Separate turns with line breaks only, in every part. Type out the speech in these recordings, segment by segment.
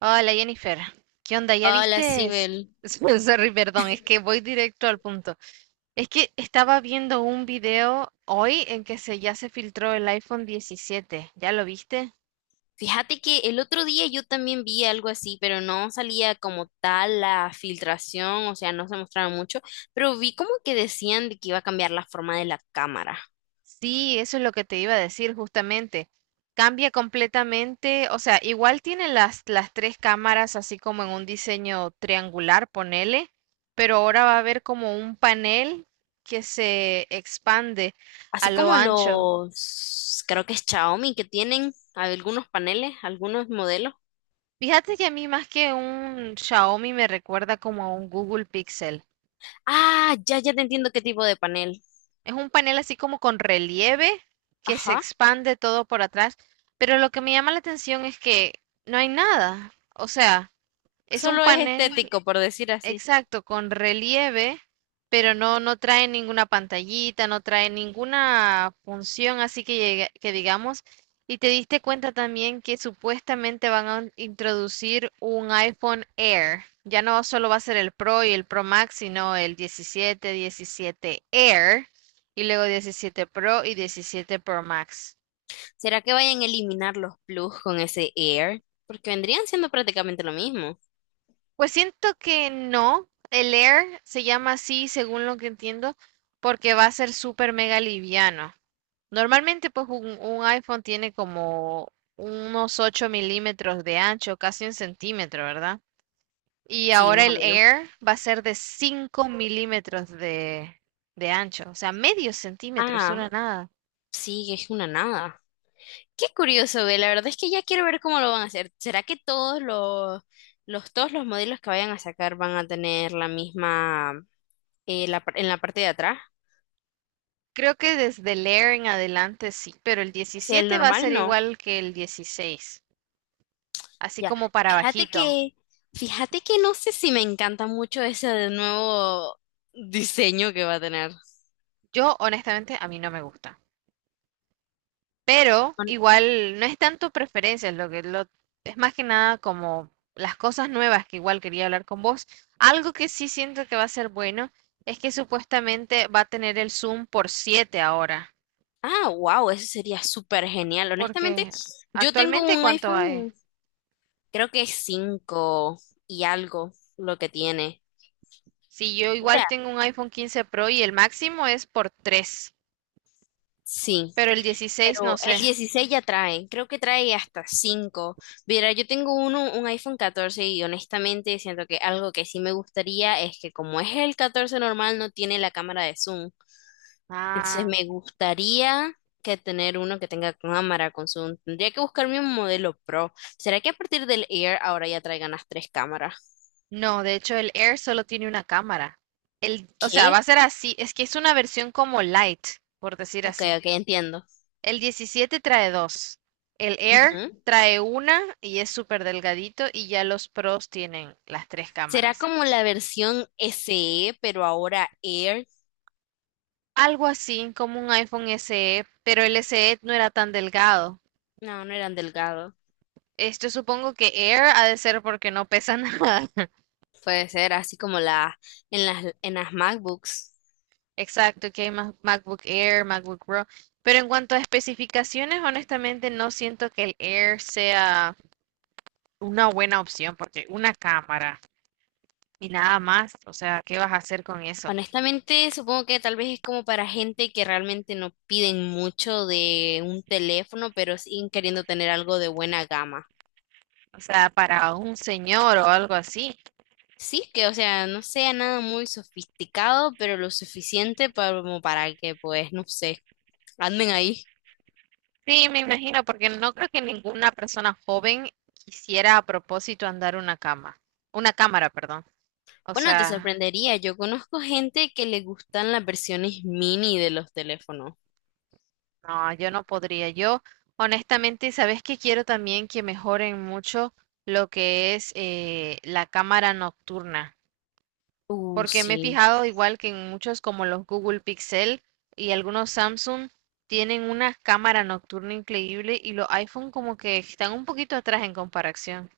Hola, Jennifer, ¿qué onda? ¿Ya
Hola,
vistes?
Sibel.
Sorry, perdón, es que voy directo al punto. Es que estaba viendo un video hoy en que ya se filtró el iPhone 17. ¿Ya lo viste?
Fíjate que el otro día yo también vi algo así, pero no salía como tal la filtración, o sea, no se mostraba mucho, pero vi como que decían de que iba a cambiar la forma de la cámara.
Sí, eso es lo que te iba a decir justamente. Cambia completamente, o sea, igual tiene las tres cámaras así como en un diseño triangular, ponele, pero ahora va a haber como un panel que se expande a
Así
lo
como
ancho.
creo que es Xiaomi, que tienen algunos paneles, algunos modelos.
Fíjate que a mí más que un Xiaomi me recuerda como a un Google Pixel.
Ah, ya te entiendo qué tipo de panel.
Es un panel así como con relieve que se
Ajá.
expande todo por atrás, pero lo que me llama la atención es que no hay nada. O sea, es un
Solo es
panel.
estético, por decir así.
Exacto, con relieve, pero no, no trae ninguna pantallita, no trae ninguna función, así que, que digamos, y te diste cuenta también que supuestamente van a introducir un iPhone Air. Ya no solo va a ser el Pro y el Pro Max, sino el 17 Air y luego 17 Pro y diecisiete Pro Max.
¿Será que vayan a eliminar los plus con ese Air? Porque vendrían siendo prácticamente lo mismo.
Pues siento que no, el Air se llama así, según lo que entiendo, porque va a ser súper mega liviano. Normalmente, pues un iPhone tiene como unos 8 mm de ancho, casi un centímetro, ¿verdad? Y
Sí,
ahora
más o
el
menos.
Air va a ser de 5 mm de ancho, o sea, medio centímetro, es
Ah,
una nada.
sí, es una nada. Qué curioso, ve. La verdad es que ya quiero ver cómo lo van a hacer. ¿Será que todos los modelos que vayan a sacar van a tener la misma en la parte de atrás?
Creo que desde el Air en adelante sí, pero el
O sea, el
17 va a
normal
ser
no.
igual que el 16, así
Ya.
como para
Fíjate
bajito.
que, fíjate que no sé si me encanta mucho ese nuevo diseño que va a tener.
Yo, honestamente, a mí no me gusta. Pero
Hon-
igual no es tanto preferencias, es más que nada como las cosas nuevas que igual quería hablar con vos. Algo que sí siento que va a ser bueno es que supuestamente va a tener el Zoom por 7 ahora,
Ah, wow, eso sería súper genial. Honestamente,
porque
yo tengo
actualmente,
un
¿cuánto hay?
iPhone, creo que es 5 y algo lo que tiene.
Si yo
O
igual
sea,
tengo un iPhone 15 Pro y el máximo es por 3,
sí.
pero el 16 no
Pero el
sé.
16 ya trae, creo que trae hasta 5. Mira, un iPhone 14 y honestamente siento que algo que sí me gustaría es que como es el 14 normal no tiene la cámara de zoom. Entonces
Ah,
me gustaría que tener uno que tenga cámara con zoom. Tendría que buscarme un modelo Pro. ¿Será que a partir del Air ahora ya traigan las tres cámaras?
no, de hecho el Air solo tiene una cámara. El, o sea, va
¿Qué?
a ser así, es que es una versión como light, por decir
Ok,
así.
ok, entiendo.
El 17 trae dos. El Air
Ujú.
trae una y es súper delgadito y ya los Pros tienen las tres
¿Será
cámaras.
como la versión SE, pero ahora Air?
Algo así como un iPhone SE, pero el SE no era tan delgado.
No, no eran delgados.
Esto supongo que Air ha de ser porque no pesa nada.
Puede ser así como en las MacBooks.
Exacto, que hay MacBook Air, MacBook Pro. Pero en cuanto a especificaciones, honestamente no siento que el Air sea una buena opción porque una cámara y nada más, o sea, ¿qué vas a hacer con eso?
Honestamente, supongo que tal vez es como para gente que realmente no piden mucho de un teléfono, pero siguen queriendo tener algo de buena gama.
O sea, para un señor o algo así.
Sí, que o sea, no sea nada muy sofisticado, pero lo suficiente como para que, pues, no sé, anden ahí.
Sí, me imagino, porque no creo que ninguna persona joven quisiera a propósito andar una cama, una cámara, perdón. O
Bueno, te
sea,
sorprendería, yo conozco gente que le gustan las versiones mini de los teléfonos.
no, yo no podría. Yo, honestamente, ¿sabes que quiero también que mejoren mucho lo que es la cámara nocturna? Porque me he
Sí.
fijado igual que en muchos como los Google Pixel y algunos Samsung tienen una cámara nocturna increíble y los iPhone como que están un poquito atrás en comparación.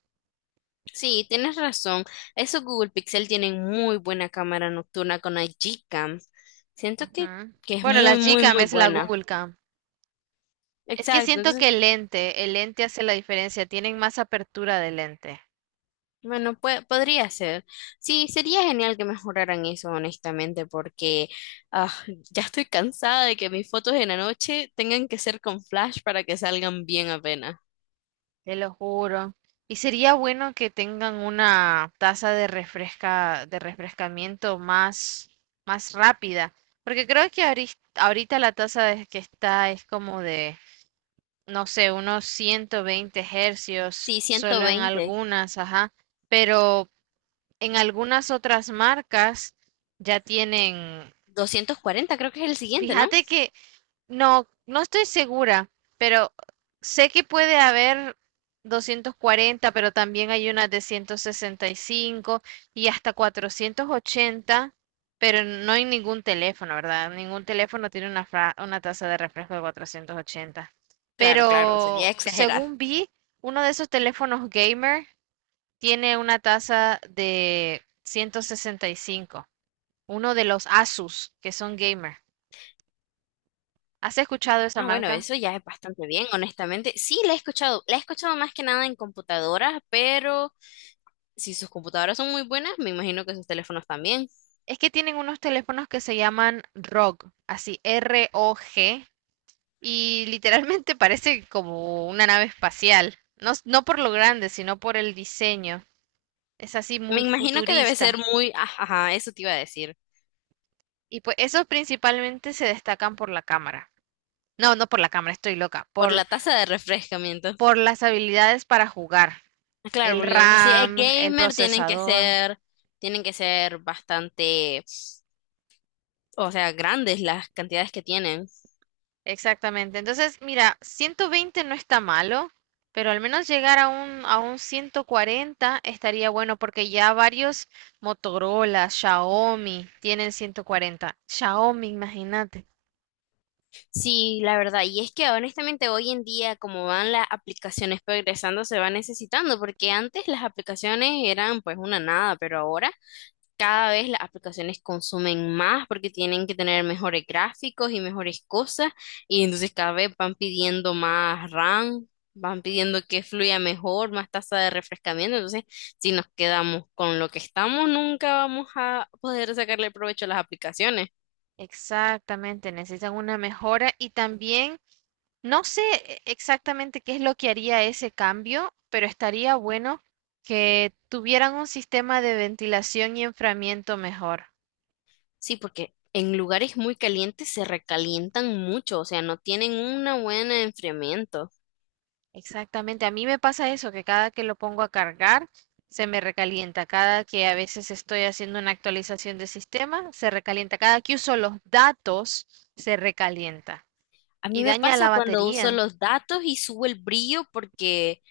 Sí, tienes razón. Esos Google Pixel tienen muy buena cámara nocturna con la Gcam. Siento que,
Ujú.
que es
Bueno,
muy,
la
muy,
Gcam
muy
es la
buena.
Google Cam. Es que
Exacto.
siento que
Entonces,
el lente hace la diferencia, tienen más apertura de lente,
podría ser. Sí, sería genial que mejoraran eso, honestamente, porque ah, ya estoy cansada de que mis fotos en la noche tengan que ser con flash para que salgan bien apenas.
te lo juro. Y sería bueno que tengan una tasa de refrescamiento más rápida, porque creo que ahorita que está es como de, no sé, unos 120 Hz,
Sí,
solo en
120.
algunas, ajá, pero en algunas otras marcas ya tienen.
240 creo que es el siguiente, ¿no?
Fíjate que no, no estoy segura, pero sé que puede haber 240, pero también hay unas de 165 y hasta 480, pero no hay ningún teléfono, ¿verdad? Ningún teléfono tiene una, una tasa de refresco de 480.
Claro, claro, sería
Pero
exagerar.
según vi, uno de esos teléfonos gamer tiene una tasa de 165. Uno de los Asus que son gamer. ¿Has escuchado esa
Ah, bueno,
marca?
eso ya es bastante bien, honestamente. Sí, la he escuchado. La he escuchado más que nada en computadoras, pero si sus computadoras son muy buenas, me imagino que sus teléfonos también.
Es que tienen unos teléfonos que se llaman ROG, así R-O-G, y literalmente parece como una nave espacial. No, no por lo grande, sino por el diseño. Es así
Me
muy
imagino que debe ser
futurista.
muy... ah, ajá, eso te iba a decir.
Y pues esos principalmente se destacan por la cámara. No, no por la cámara, estoy loca.
Por la tasa de refrescamiento.
Por las habilidades para jugar.
Ah, claro,
El
porque si es
RAM, el
gamer,
procesador.
tienen que ser bastante, o sea, grandes las cantidades que tienen.
Exactamente. Entonces, mira, 120 no está malo, pero al menos llegar a un 140 estaría bueno porque ya varios Motorola, Xiaomi tienen 140. Xiaomi, imagínate.
Sí, la verdad. Y es que honestamente hoy en día, como van las aplicaciones progresando, se va necesitando, porque antes las aplicaciones eran pues una nada, pero ahora cada vez las aplicaciones consumen más porque tienen que tener mejores gráficos y mejores cosas, y entonces cada vez van pidiendo más RAM, van pidiendo que fluya mejor, más tasa de refrescamiento. Entonces, si nos quedamos con lo que estamos, nunca vamos a poder sacarle provecho a las aplicaciones.
Exactamente, necesitan una mejora y también no sé exactamente qué es lo que haría ese cambio, pero estaría bueno que tuvieran un sistema de ventilación y enfriamiento mejor.
Sí, porque en lugares muy calientes se recalientan mucho, o sea, no tienen una buena enfriamiento.
Exactamente, a mí me pasa eso, que cada que lo pongo a cargar se me recalienta, cada que a veces estoy haciendo una actualización de sistema se recalienta, cada que uso los datos se recalienta
A
y
mí me
daña la
pasa cuando uso
batería,
los datos y subo el brillo porque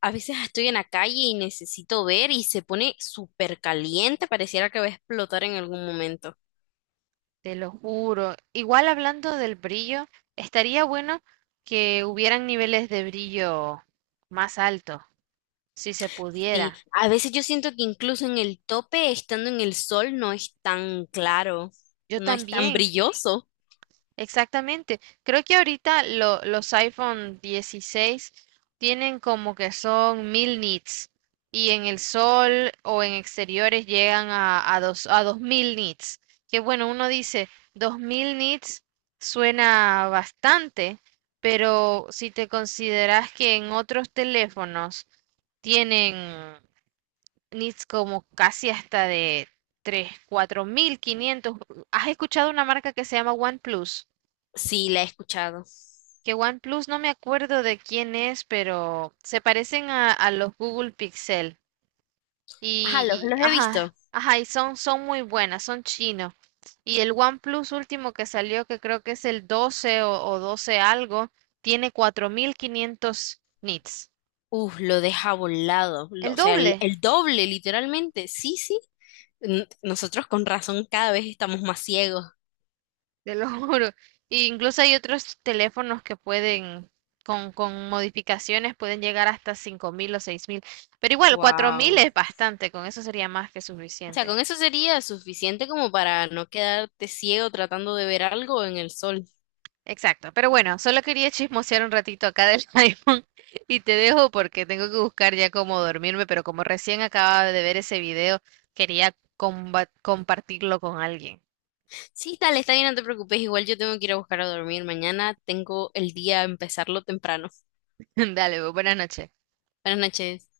a veces estoy en la calle y necesito ver y se pone súper caliente, pareciera que va a explotar en algún momento.
te lo juro. Igual hablando del brillo, estaría bueno que hubieran niveles de brillo más altos, si se
Sí,
pudiera.
a veces yo siento que incluso en el tope, estando en el sol, no es tan claro,
Yo
no es tan
también.
brilloso.
Exactamente. Creo que ahorita los iPhone 16 tienen como que son 1000 nits y en el sol o en exteriores llegan a 2000 nits. Que bueno, uno dice 2000 nits suena bastante, pero si te consideras que en otros teléfonos tienen nits como casi hasta de 3, 4500. ¿Has escuchado una marca que se llama OnePlus?
Sí, la he escuchado.
Que OnePlus no me acuerdo de quién es, pero se parecen a los Google Pixel.
Ajá, los he
Ajá,
visto.
ajá, y son muy buenas, son chinos. Y el OnePlus último que salió, que creo que es el 12 o 12 algo, tiene 4500 nits.
Uf, lo deja volado, lo-
El
o sea,
doble,
el doble, literalmente. Sí, sí. Nosotros con razón cada vez estamos más ciegos.
te lo juro. E incluso hay otros teléfonos que pueden, con modificaciones, pueden llegar hasta 5000 o 6000. Pero igual, 4000
Wow.
es bastante, con eso sería más que
O sea,
suficiente.
con eso sería suficiente como para no quedarte ciego tratando de ver algo en el sol.
Exacto, pero bueno, solo quería chismosear un ratito acá del iPhone y te dejo porque tengo que buscar ya cómo dormirme, pero como recién acababa de ver ese video, quería compartirlo con alguien.
Sí, dale, está bien, no te preocupes. Igual yo tengo que ir a buscar a dormir. Mañana tengo el día a empezarlo temprano.
Dale, pues, buenas noches.
Buenas noches.